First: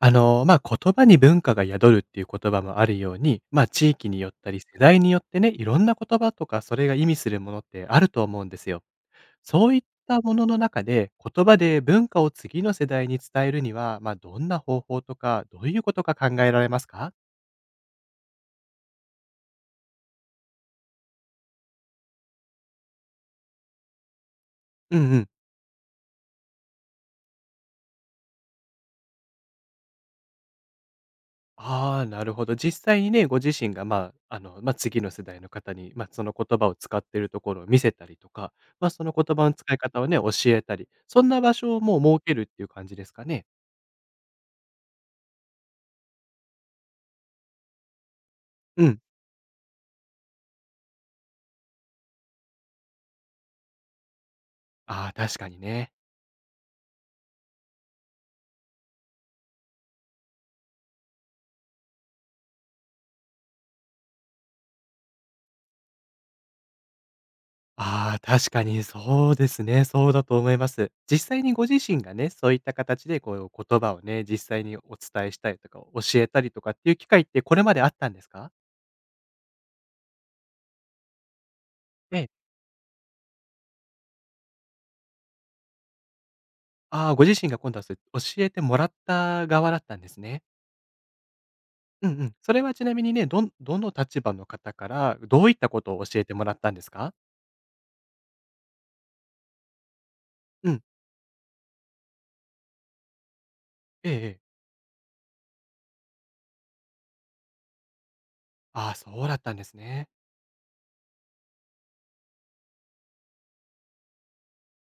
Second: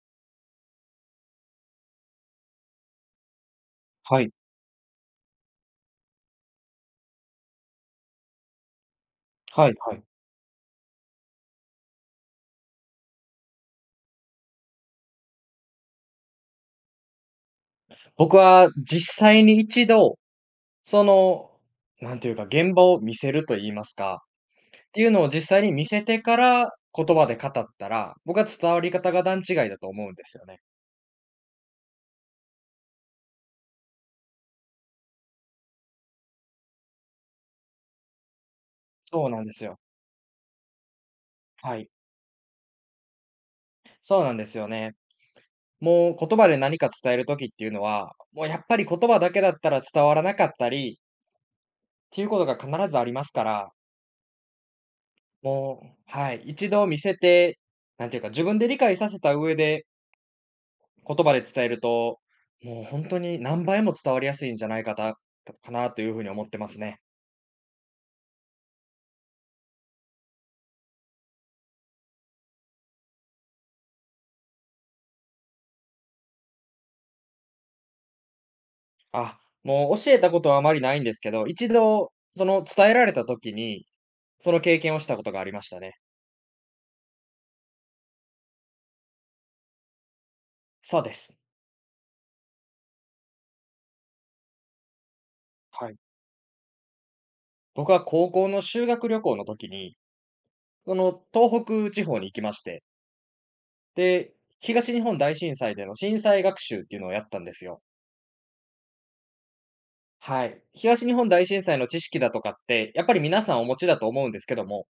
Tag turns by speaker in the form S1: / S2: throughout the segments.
S1: 言葉に文化が宿るっていう言葉もあるように、地域に
S2: は
S1: よっ
S2: い。
S1: たり、世代によってね、いろんな言葉とか、それが意味するものってあると思うんですよ。そ
S2: は
S1: う
S2: い
S1: いっ
S2: はい。
S1: たものの中で、言葉で文化を次の世代に伝えるには、どんな方法とか、どういうことが考えられますか？
S2: 僕は実際に一度、その、なんていうか、現場を見せると言いますか、っ
S1: う
S2: てい
S1: ん
S2: う
S1: う
S2: の
S1: ん。
S2: を実際に見せてから、言葉で語ったら、僕は伝わり方が段違いだと思うんですよね。
S1: ああ、なるほど。実際にね、ご自身が、次の世代の方に、その言葉を使っているところを見せたりとか、その
S2: そう
S1: 言
S2: な
S1: 葉
S2: ん
S1: の
S2: です
S1: 使い
S2: よ。
S1: 方をね、教えたり、そんな場所
S2: は
S1: を
S2: い。
S1: もう設けるっていう感じですかね？
S2: そうなんですよね。もう言葉で何か伝える時っていうのは、もうやっぱり
S1: う
S2: 言
S1: ん。
S2: 葉だけだったら伝わらなかったり、っていうことが必ずありますから、
S1: ああ、確かに
S2: も
S1: ね。
S2: う、はい、一度見せて、なんていうか、自分で理解させた上で言葉で伝えると、もう本当に何倍も伝わりやすいんじゃないかなというふうに思ってますね。
S1: ああ、確かにそうですね。そうだと思います。実際にご自身がね、そういった形でこう言葉をね、実際にお伝えしたりとか、教えたりとかっていう機会ってこれまであったんですか？
S2: あ、もう教えたことはあまりないんですけど、一度
S1: ええ。
S2: その伝えられた時に、その経験をしたことがありましたね。
S1: ああ、ご自身が今度はそう教えてもらった側だったんですね。
S2: そうです。
S1: うんうん。それはちなみにね、どんどの立場の方から、どういったこ
S2: は
S1: と
S2: い。
S1: を教えてもらったんですか？
S2: 僕は高校の修学旅行の時に、
S1: うん。
S2: その東北地方に行きまして、
S1: えええ
S2: で、
S1: え。
S2: 東日本大震災での震災学習っていうのをやったんですよ。
S1: ああ、そうだったんですね。
S2: はい。東日本大震災の知識だとかって、やっぱり皆さんお持ちだと思うんですけども、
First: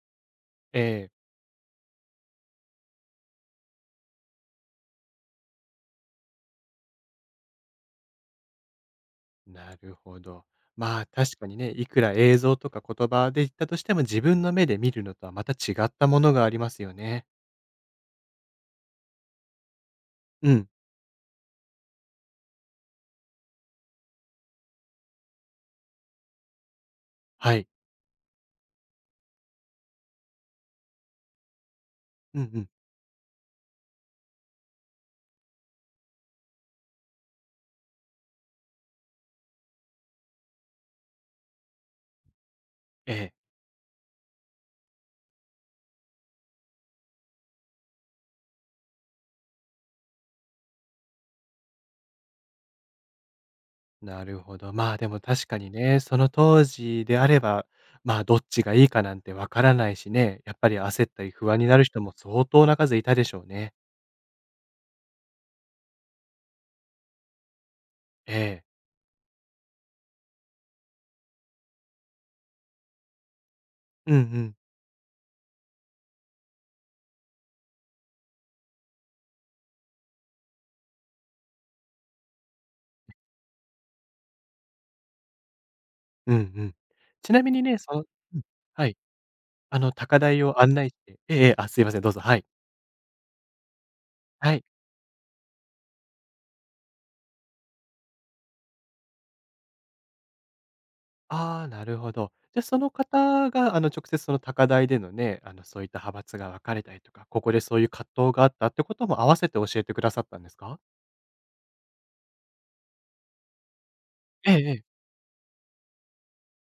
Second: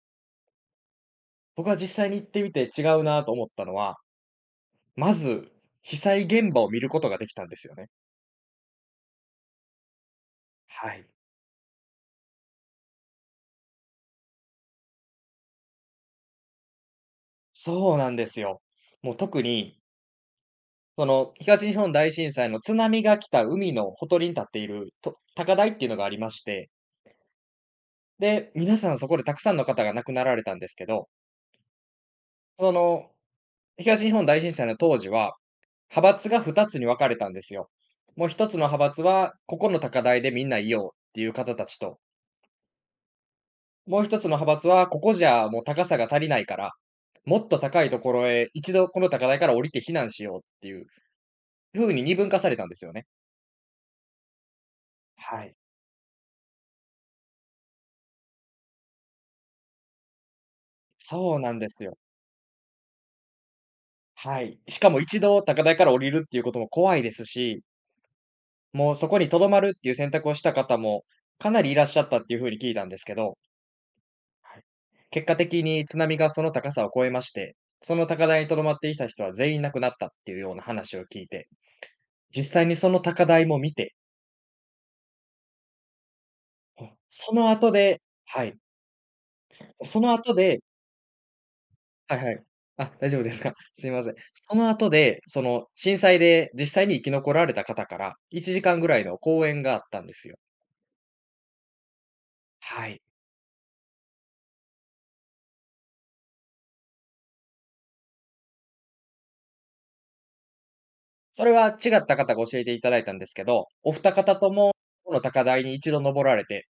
S1: ええ。
S2: 僕は実際に行ってみて違うなと思ったのは、まず、被災現場を見ることができたんですよね。
S1: なるほど。
S2: は
S1: まあ、
S2: い。
S1: 確かにね、いくら映像とか言葉で言ったとしても、自分の目で見るのとはまた違ったものがありますよね。
S2: そうなんですよ。もう特に、
S1: うん、
S2: その、東日本大震災の津波が来た海のほとりに立っている、と高台っていうのがありまして、
S1: はい。
S2: で、皆さんそこでたくさんの方が亡くなられたんですけど、
S1: うんうん。
S2: その、東日本大震災の当時は、派閥が2つに分かれたんですよ。もう1つの派閥は、ここの高台でみんないようっていう方たちと、
S1: ええ、
S2: もう一つの派閥は、ここじゃもう高さが足りないから、もっと高いところへ一度この高台から降りて避難しようっていう風に二分化されたんですよね。
S1: なるほど。まあ、でも
S2: は
S1: 確
S2: い。
S1: かにね、その当時であれば、まあ、どっちがいいかなんてわからないしね、やっぱり焦ったり
S2: そう
S1: 不
S2: な
S1: 安
S2: ん
S1: に
S2: で
S1: な
S2: す
S1: る
S2: よ。
S1: 人も相当な数いたでしょうね。
S2: はい。しかも一度高台から降りるっていうことも怖いですし、
S1: ええ。
S2: もうそこに留まるっていう選択をした方もかなりいらっしゃったっていう風に聞いたんですけど、
S1: うんうん。
S2: はい、結果的に津波がその高さを超えまして、その高台に留まっていた人は全員亡くなったっていうような話を聞いて、実際にその高台も見て、
S1: うんうん。
S2: あ、
S1: ち
S2: そ
S1: な
S2: の
S1: みに
S2: 後
S1: ね、そ
S2: で
S1: の、うん、
S2: はい。
S1: はい。
S2: その
S1: 高
S2: 後
S1: 台を
S2: で
S1: 案内してええええ、あ、すいません、どう
S2: は
S1: ぞ、
S2: いは
S1: は
S2: い。
S1: い。
S2: あ、大丈夫ですか。すいません。
S1: は
S2: そ
S1: い。
S2: の後で、その震災で実際に生き残られた方から、1時間ぐらいの講演があったんですよ。
S1: ああ、なるほど。じゃあ、そ
S2: は
S1: の
S2: い。
S1: 方が、直接その高台でのね、そういった派閥が分かれたりとか、ここでそういう葛藤があったってことも合わせて教えてくださったんですか？
S2: それは違った方が教えていただいたんですけど、お二方と
S1: えええ
S2: も
S1: え。
S2: この高台に一度登られて、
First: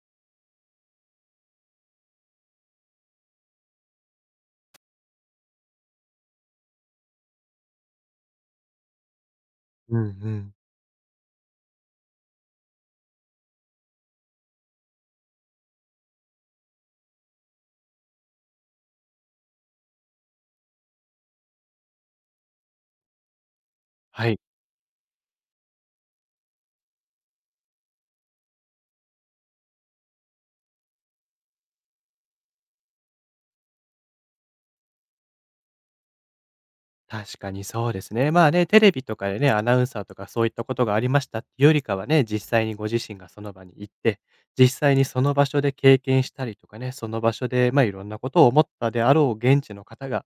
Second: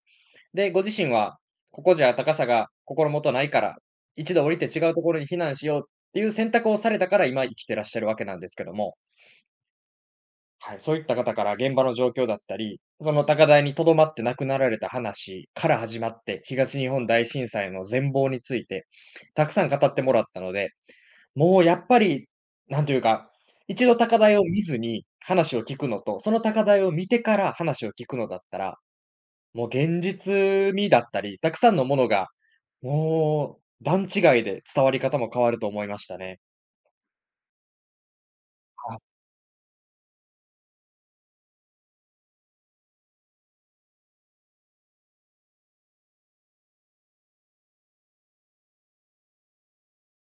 S2: で、ご自身はここじゃ高さが心もとないから、一度降りて違うところに避難しようっていう選択をされたから、今生きてらっしゃるわけなんですけども、
S1: うんうん。
S2: はい、そういった方から現場の状況だったり、その高台に留まって亡くなられた話から始まって、東日本大震災の全貌について、たくさん語ってもらったので、もうやっぱり、なんというか、一度高
S1: は
S2: 台
S1: い。
S2: を見ずに話を聞くのと、その高台を見てから話を聞くのだったら、もう現実味だったり、たくさんのものが、もう段違いで伝わり方も変わると思いましたね。
S1: 確かにそうですね。まあね、テレビ
S2: あ、
S1: とかでね、アナウンサーとかそういったことがありましたっていうよりかはね、実際にご自身がその場に行って、実際にその場所で経験したりとかね、その場所で、まあいろんなことを思ったであろう現地の方が、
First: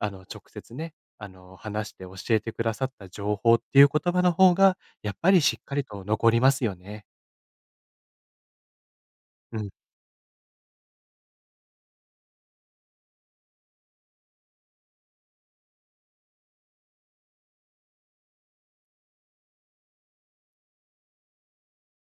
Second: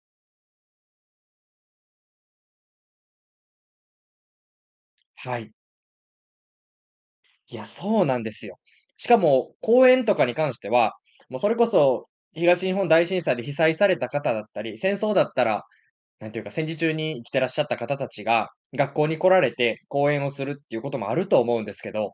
S1: 直接ね、話して教えてくださった情報っていう言葉の方が、やっぱ
S2: は
S1: り
S2: い。
S1: しっかりと残りますよね。
S2: いや、そうなんですよ。しかも
S1: うん。
S2: 公園とかに関しては、もうそれこそ東日本大震災で被災された方だったり、戦争だったら、なんていうか、戦時中に生きてらっしゃった方たちが、学校に来られて講演をするっていうこともあると思うんですけど、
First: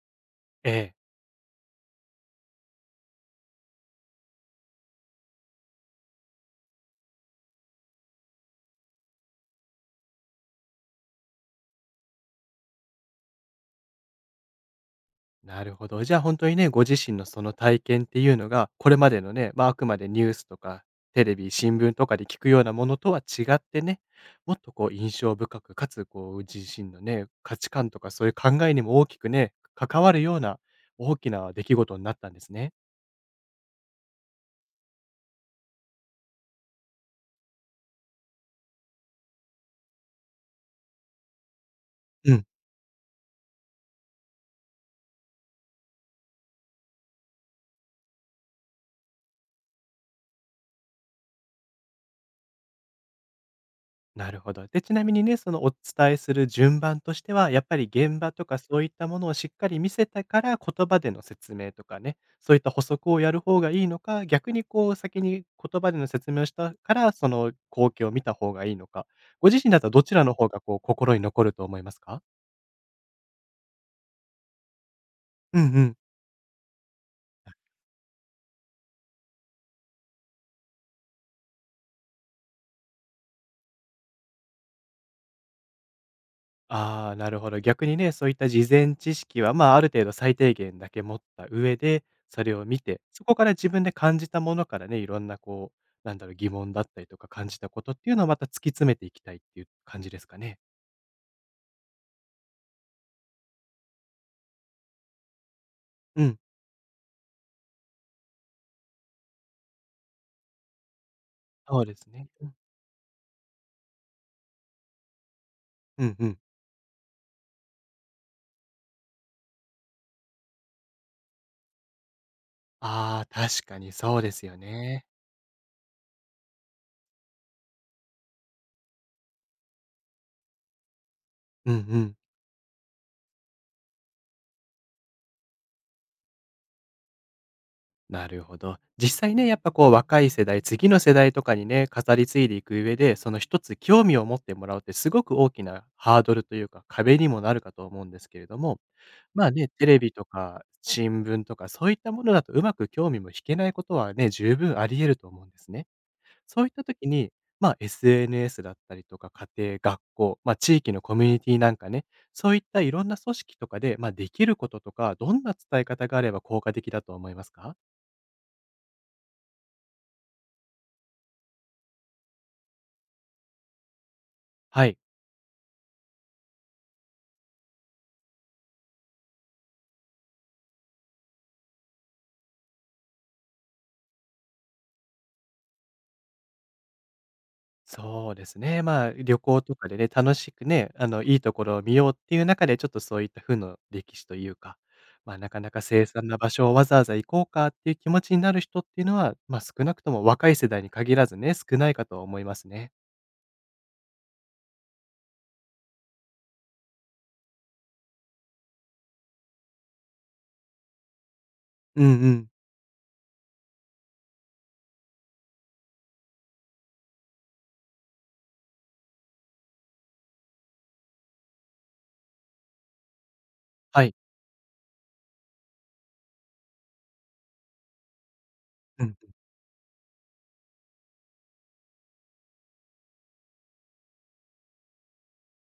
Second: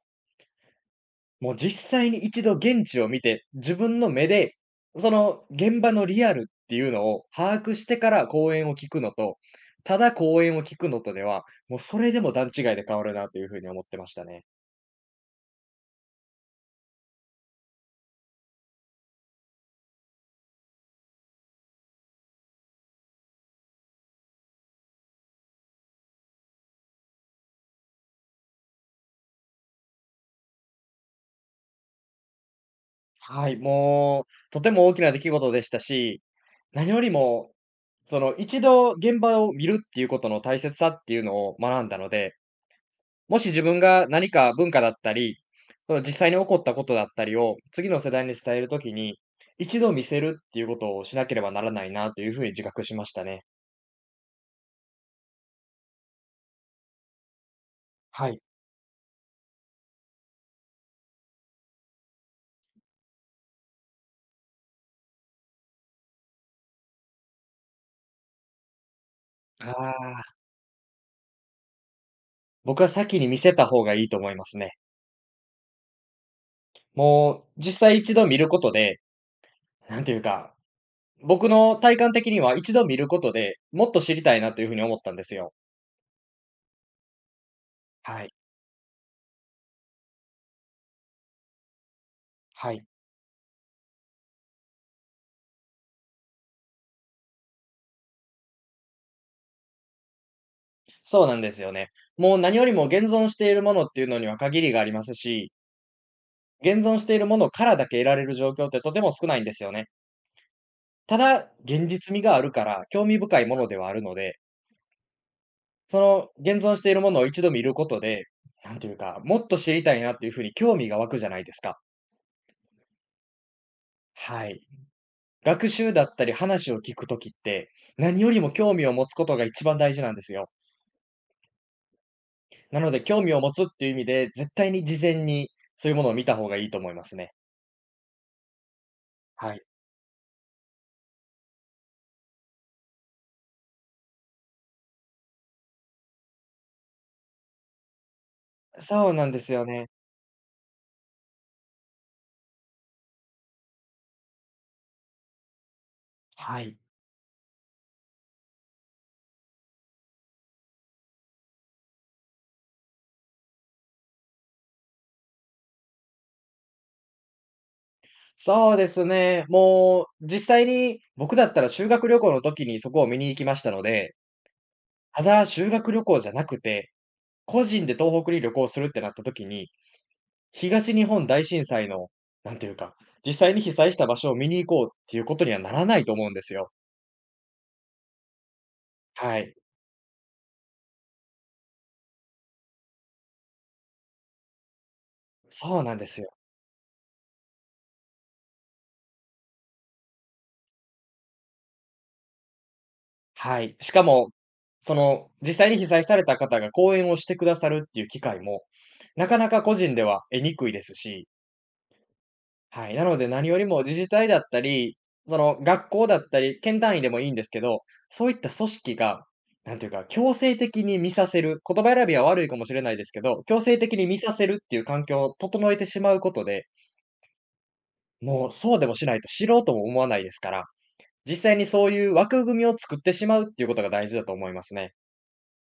S1: ええ。
S2: もう実際に一度現地を見て、自分の目で、その現場のリアルっていうのを把握してから講演を聞くのと、ただ講演を聞くのとでは、もうそれでも段違いで変わるなというふうに思ってましたね。
S1: なるほど。じゃあ本当にね、ご自身のその体験っていうのが、これまでのね、まあ、あくまでニュースとか、テレビ、新聞とかで聞くようなものとは違ってね、もっとこう印象深く、かつこう自身のね、価値観とかそういう考えにも大きくね、関わるような大きな出来事になったんですね。
S2: はい、もう、とても大きな出来事でしたし、何よりも、その一度現場を見るっていうことの大切さっていうのを学んだの
S1: う
S2: で、
S1: ん。
S2: もし自分が何か文化だったり、その実際に起こったことだったりを次の世代に伝えるときに、一度見せるっていうことをしなければならないなというふうに自覚しましたね。
S1: なるほど。で、ちなみにね、そのお伝えする順番としては、やっぱり現
S2: は
S1: 場
S2: い。
S1: とかそういったものをしっかり見せてから、言葉での説明とかね、そういった補足をやる方がいいのか、逆にこう先に言葉での説明をしたから、その光景を見た方がいいのか、ご自身
S2: あ
S1: だったらどちらの
S2: あ、
S1: 方がこう心に残ると思いますか？
S2: 僕は先に見せた方がいいと思いますね。
S1: うんうん。
S2: もう実際一度見ることで、なんていうか、僕の体感的には一度見ることで、もっと知りたいなというふうに思ったんですよ。
S1: ああ、なるほど。逆にね、
S2: は
S1: そうい
S2: い。
S1: った事前知識は、まあ、ある程度最低限だけ持った上で、それを
S2: は
S1: 見
S2: い。
S1: て、そこから自分で感じたものからね、いろんなこう、なんだろう、疑問だったりとか感じたことっていうのをまた突き詰めていきたいっていう感じですかね。
S2: そうなんですよね。もう何よりも現存しているものっていうのには限りがありますし、
S1: うん、
S2: 現存しているものからだけ得られる状況ってとても少ないんですよね。ただ、
S1: そう
S2: 現
S1: です
S2: 実味
S1: ね。
S2: があ
S1: う
S2: る
S1: ん、
S2: から興味深いものではあるので、そ
S1: うんう
S2: の
S1: ん。
S2: 現存しているものを一度見ることで、なんていうか、もっと知りたいなっていうふうに興味が湧くじゃないですか。
S1: ああ、確かにそうです
S2: は
S1: よ
S2: い。
S1: ね。
S2: 学習だったり話を聞くときって、何よりも興味を持つことが一番大事なんですよ。
S1: うんうん。
S2: なので、興味を持つっていう意味で、絶対に事前にそういうものを見た方がいいと思いますね。
S1: なるほど。実際ね、
S2: は
S1: やっ
S2: い。
S1: ぱこう若い世代、次の世代とかにね、語り継いでいく上で、その一つ興味を持ってもらうってすごく大きなハードルというか壁にもなるかと思うんですけれども、
S2: そうなんで
S1: まあ
S2: すよ
S1: ね、テ
S2: ね。
S1: レビとか新聞とかそういったものだとうまく興味も引けないことはね、十分あり得ると思うんですね。
S2: は
S1: そういっ
S2: い。
S1: た時に、まあ SNS だったりとか家庭、学校、まあ地域のコミュニティなんかね、そういったいろんな組織とかで、まあできることとか、どんな伝え方があれば効果的だと思いますか。
S2: そうですね。もう実際に僕だったら修学旅行の時にそこを見に行きましたので、
S1: はい。
S2: ただ修学旅行じゃなくて、個人で東北に旅行するってなった時に、東日本大震災の、なんていうか、実際に被災した場所を見に行こうっていうことにはならないと思うんですよ。
S1: そうですね。まあ、旅
S2: はい。
S1: 行とかでね、楽しくね、いいところを見ようっていう中で、ちょっとそういった負の歴史というか、まあ、なかな
S2: そ
S1: か
S2: うなん
S1: 凄
S2: です
S1: 惨
S2: よ。
S1: な場所をわざわざ行こうかっていう気持ちになる人っていうのは、まあ、少なくとも若い世代に限らずね、少ないかとは思いますね。
S2: はい。しかも、その、実際に被災された方が講演をしてくださるっていう機会も、なかなか個人では得にくいですし、
S1: うんうん。
S2: はい。なので何よりも自治体だったり、その学校だったり、県単位でもいいんですけど、そういった組織が、なんていうか、強制的に見させる、言葉選びは悪いかもしれないですけど、強制的
S1: は
S2: に
S1: い。
S2: 見させるっていう環境を整えてしまうことで、もうそうでも
S1: う
S2: し
S1: ん。
S2: ないと知ろうとも思わないですから、実際にそういう枠組みを作ってしまうっていうことが大事だと思いますね。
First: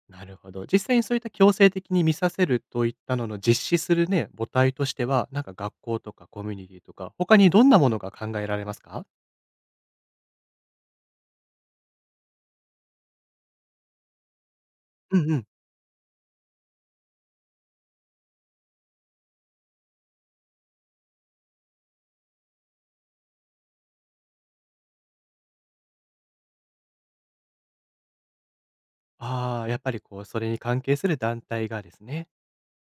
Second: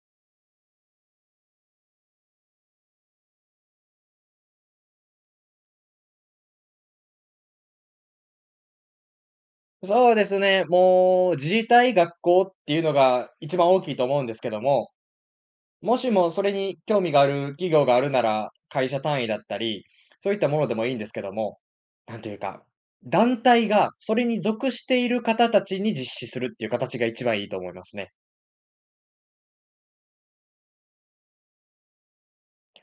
S1: なるほど。実際にそういった強制的に見させるといったのの実施するね、母体としては、なんか学校とかコミュニティとか、他にどんなものが考えられますか？
S2: そうですね、もう自治体、学校っていうのが一番大きいと思うんですけども、
S1: うんうん。
S2: もしもそれに興味がある企業があるなら、会社単位だったり、そういったものでもいいんですけども、なんていうか、団体がそれに属している方たちに実施するっていう形が一番いいと思いますね。
S1: ああ、やっぱりこう、それに関係する団体がですね。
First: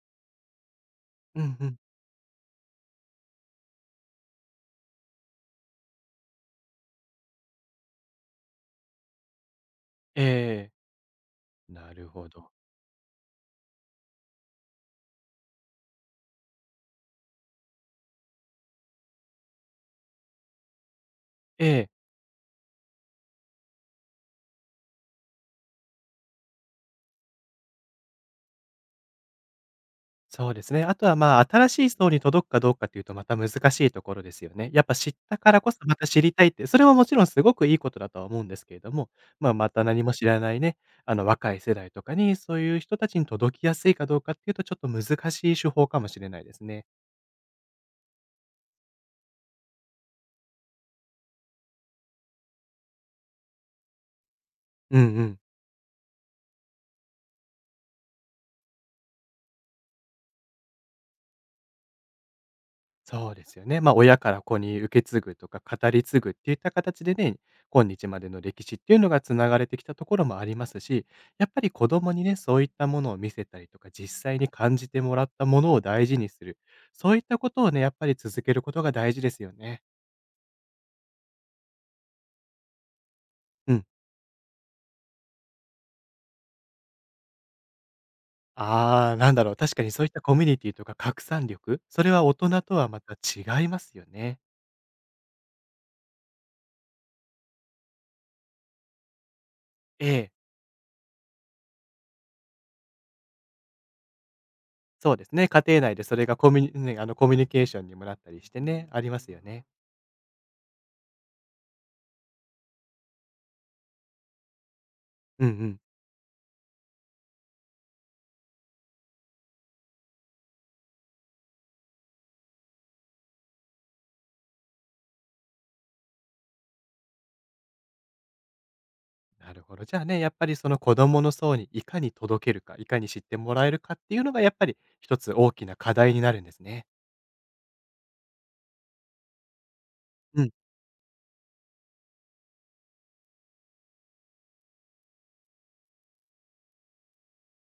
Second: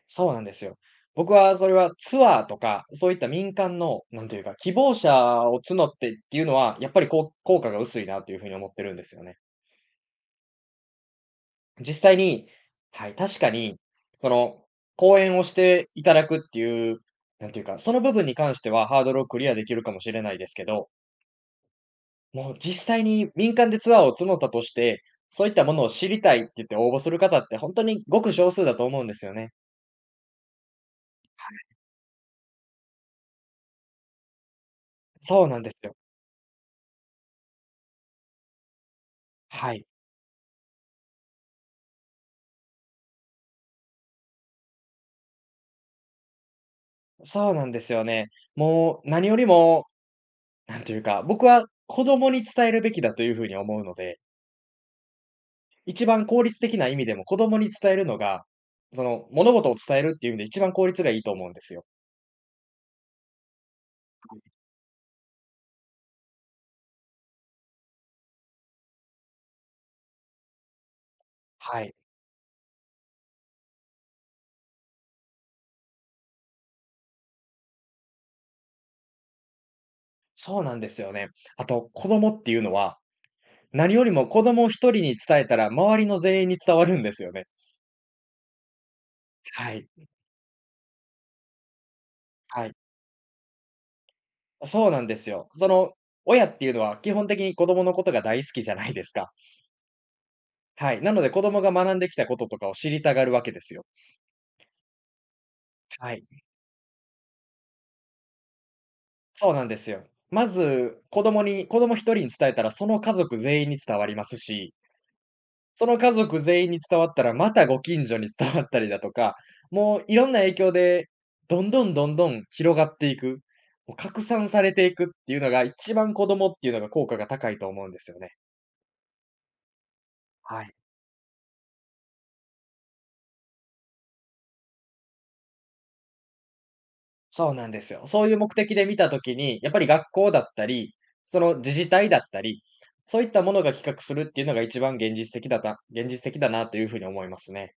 S2: そうなんですよ。僕
S1: うん
S2: は
S1: う
S2: それ
S1: ん。
S2: はツアーとか、そういった民間の、なんていうか、希望者を募ってっていうのは、やっぱりこう効果が薄いなというふうに思ってるんですよね。
S1: ええ。な
S2: 実
S1: る
S2: 際
S1: ほ
S2: に、
S1: ど。
S2: はい、確かに、その、講演をしていただくっていう、なんていうか、その部分に関してはハードルをクリアできるかもしれないですけど、
S1: ええ、
S2: もう実際に民間でツアーを募ったとして、そういったものを知りたいって言って応募する方って本当にごく少数だと思うんですよね。
S1: そうですね。あとは、まあ、新しい層に届くかどうかっていうとまた難しいところですよね。やっぱ知った
S2: そう
S1: か
S2: な
S1: ら
S2: ん
S1: こ
S2: です
S1: そ
S2: よ。
S1: また知りたいって、それはもちろんすごくいいことだとは思うんですけれども、まあ、ま
S2: は
S1: た
S2: い。
S1: 何も知らないね、若い世代とかに、そういう人たちに届きやすいかどうかっていうと、ちょっと難しい手法かもしれないですね。
S2: そうなんですよね。もう何よりも、なんていうか、僕は子供に伝えるべきだというふうに思うので、
S1: うんうん。
S2: 一番効率的な意味でも、子供に伝えるのが、物事を伝えるっていう意味で一番効率がいいと思うんですよ。
S1: そうですよね。まあ、親から子に受け継ぐとか語り継ぐっていった形でね、今日までの歴史っていうのがつながれてきたところもありますし、やっぱり
S2: は
S1: 子
S2: い。
S1: 供にね、そういったものを見せたりとか、実際に感じてもらったものを大事にする、そういったことをね、やっぱり続けることが大事ですよね。
S2: そうなんですよね。あと、子供っていうのは、
S1: うん。
S2: 何よりも子供一人に伝えたら、周りの全員に伝わるんですよね。
S1: ああ、なんだろう、
S2: は
S1: 確か
S2: い、
S1: にそういったコミュニティとか拡散力、それは大人
S2: は
S1: と
S2: い。
S1: はまた違いますよね。
S2: そうなんですよ。その、親っていうのは基本的に子供のことが大好きじゃないですか。
S1: ええ、
S2: はい。なので、子供が学んできたこととかを知りたがるわけですよ。
S1: そうですね。家庭内で
S2: は
S1: それ
S2: い。
S1: がコミュニね、コミュニケーションにもなったりしてね、ありますよ
S2: そう
S1: ね。
S2: なんですよ。まず、子供一人に伝えたら、その家族全員に伝わりますし、
S1: うんうん。
S2: その家族全員に伝わったら、またご近所に伝わったりだとか、もういろんな影響で、どんどんどんどん広がっていく、もう拡散されていくっていうのが、一番子供っていうのが効果が高いと思うんですよね。
S1: なるほど。じゃあね、やっぱり
S2: は
S1: そ
S2: い。
S1: の子供の層にいかに届けるか、いかに知ってもらえるかっていうのがやっぱり一つ大きな課題になるんですね。
S2: そうなんですよ。そういう目的で見たときに、やっぱり学校
S1: う
S2: だっ
S1: ん。
S2: たり、その自治体だったり、そういったものが企画するっていうのが一番現実的だなというふうに思いますね。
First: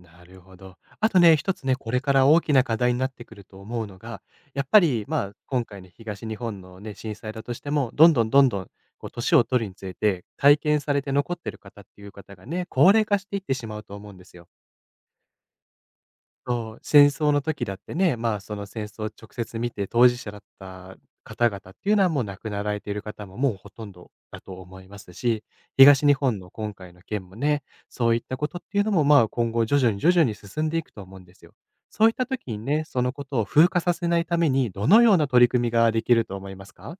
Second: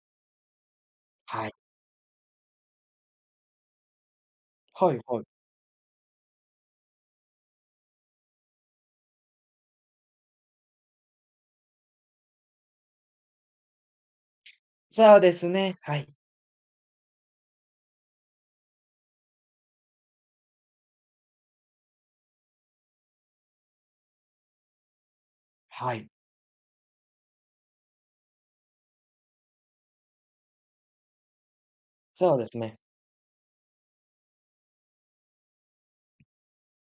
S1: なるほど。あとね、
S2: は
S1: 一
S2: い。
S1: つね、これから大きな課題になってくると思うのが、やっぱ
S2: はい
S1: り、
S2: は
S1: まあ、
S2: い。
S1: 今回の東日本のね、震災だとしても、どんどんどんどん、こう、年を取るにつれて、体験されて残ってる方っていう方がね、高齢化していってしまうと思うんですよ。
S2: そうですね。はい。
S1: そう、戦争の時だってね、まあ、その戦争を直接見て当事者だった方々っていうのはもう亡くなられている方ももうほとんどだと思いますし、
S2: は
S1: 東
S2: い。
S1: 日本の今回の件もね、そういったことっていうのもまあ今後徐々に徐々に進んでいくと思うんですよ。そういった
S2: そうで
S1: 時に
S2: すね。
S1: ね、そのことを風化させないためにどのような取り組みができると思いますか。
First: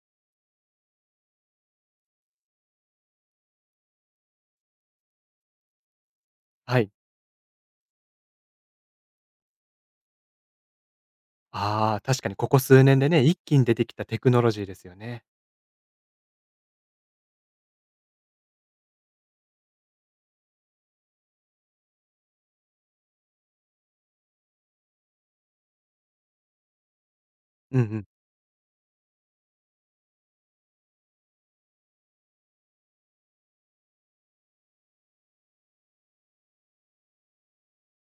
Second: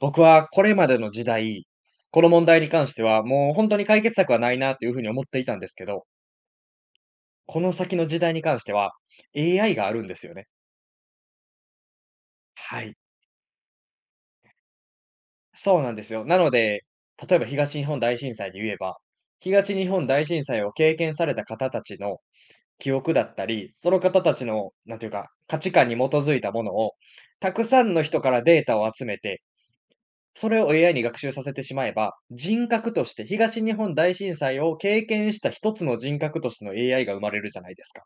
S2: 僕はこれまでの時代、この問題に関しては、もう本当に解決策はないなというふうに思っていたんですけど、
S1: はい。
S2: この先の時代に関しては、AI があるんですよね。
S1: ああ、確かにここ数
S2: はい。
S1: 年でね、一気に出てきたテクノロジーですよね。
S2: そうなんですよ。なので、例えば東日本大震災で言えば、東日本大震災を経験された方たちの記憶だったり、その方たちの、なんていうか、価値観に基づいたものを、たく
S1: うん
S2: さ
S1: う
S2: んの
S1: ん。
S2: 人からデータを集めて、それを AI に学習させてしまえば、人格として東日本大震災を経験した一つの人格としての AI が生まれるじゃないですか。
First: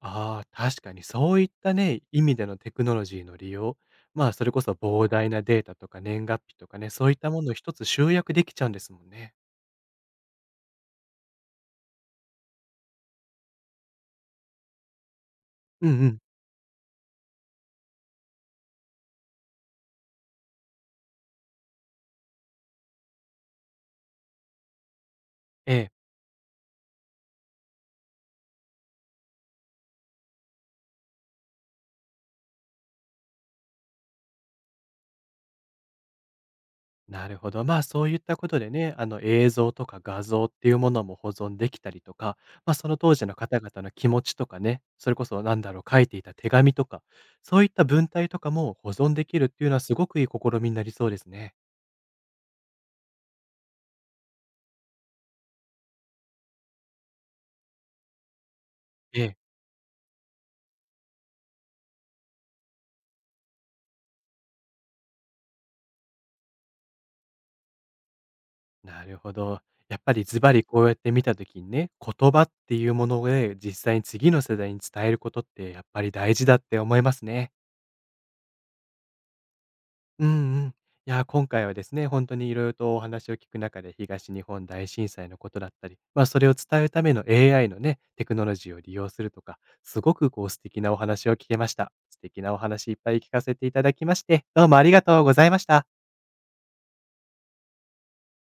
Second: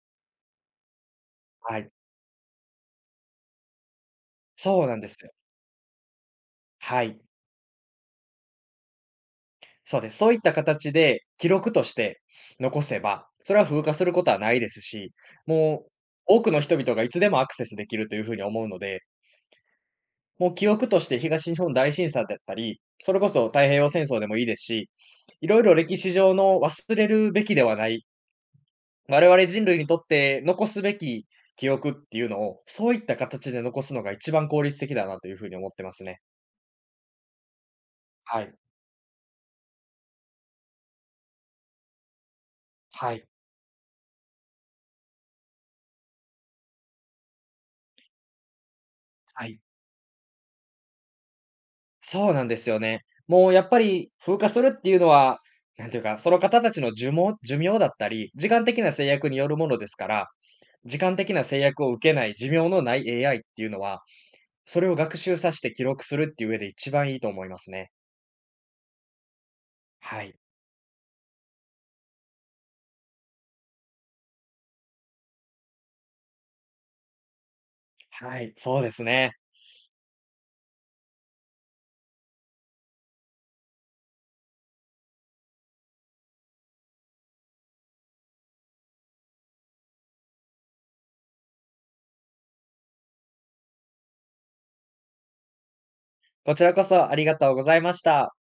S1: ああ、確かにそういった
S2: はい。
S1: ね、意味でのテクノロジーの利用、まあ、それこそ
S2: そうなん
S1: 膨
S2: です
S1: 大
S2: よ。
S1: なデータとか年月日とかね、
S2: は
S1: そういっ
S2: い。
S1: たものを一つ集約できちゃうんですもんね。
S2: そうです。そういった形で記録として残せば、それは風化することはないですし、も
S1: うん
S2: う
S1: うん。
S2: 多くの人々がいつでもアクセスできるというふうに思うので、もう記憶として東日本大震災だったり、それこそ太平洋戦争でもいいですし、いろい
S1: え
S2: ろ
S1: え、
S2: 歴史上の忘れるべきではない、我々人類にとって残すべき記憶っていうのを、そういった形で残すのが一番効率的だなというふうに思ってますね。
S1: なるほど。まあ、そういった
S2: は
S1: こ
S2: い、
S1: とでね、映像とか画像っていうものも保存できたりとか、まあ、その
S2: は
S1: 当時
S2: い、
S1: の方々の気持ちとかね、それこそなんだろう、書いていた手紙とか、そういった文体とかも保存できる
S2: は
S1: っ
S2: い。
S1: ていうのはすごくいい試みになりそうですね。
S2: そうなんですよね。もうやっぱり風化するっていうのは、なんていうか、その方たちの寿命だったり、時間的な制
S1: え
S2: 約
S1: え。
S2: によるものですから、時間的な制約を受けない寿命のない AI っていうのは、それを学習させて記録するっていう上で一番いいと思いますね。
S1: なるほど。やっぱ
S2: は
S1: り
S2: い、
S1: ズバリこうやって見たときにね、言葉っていうもので実際に次の世代に伝えることってやっぱり大事だって思いますね。
S2: はい。そうですね。
S1: うんうん。いやー、今回はですね、本当にいに色々とお話を聞く中で東日本大震災のことだったり、まあ、それを伝えるための AI のね、テクノロジーを利用するとか、すごくこう素敵なお話を聞けました。素敵なお話いっぱい聞かせていただきまして、どうもありがとうございました。
S2: こちらこそありがとうございました。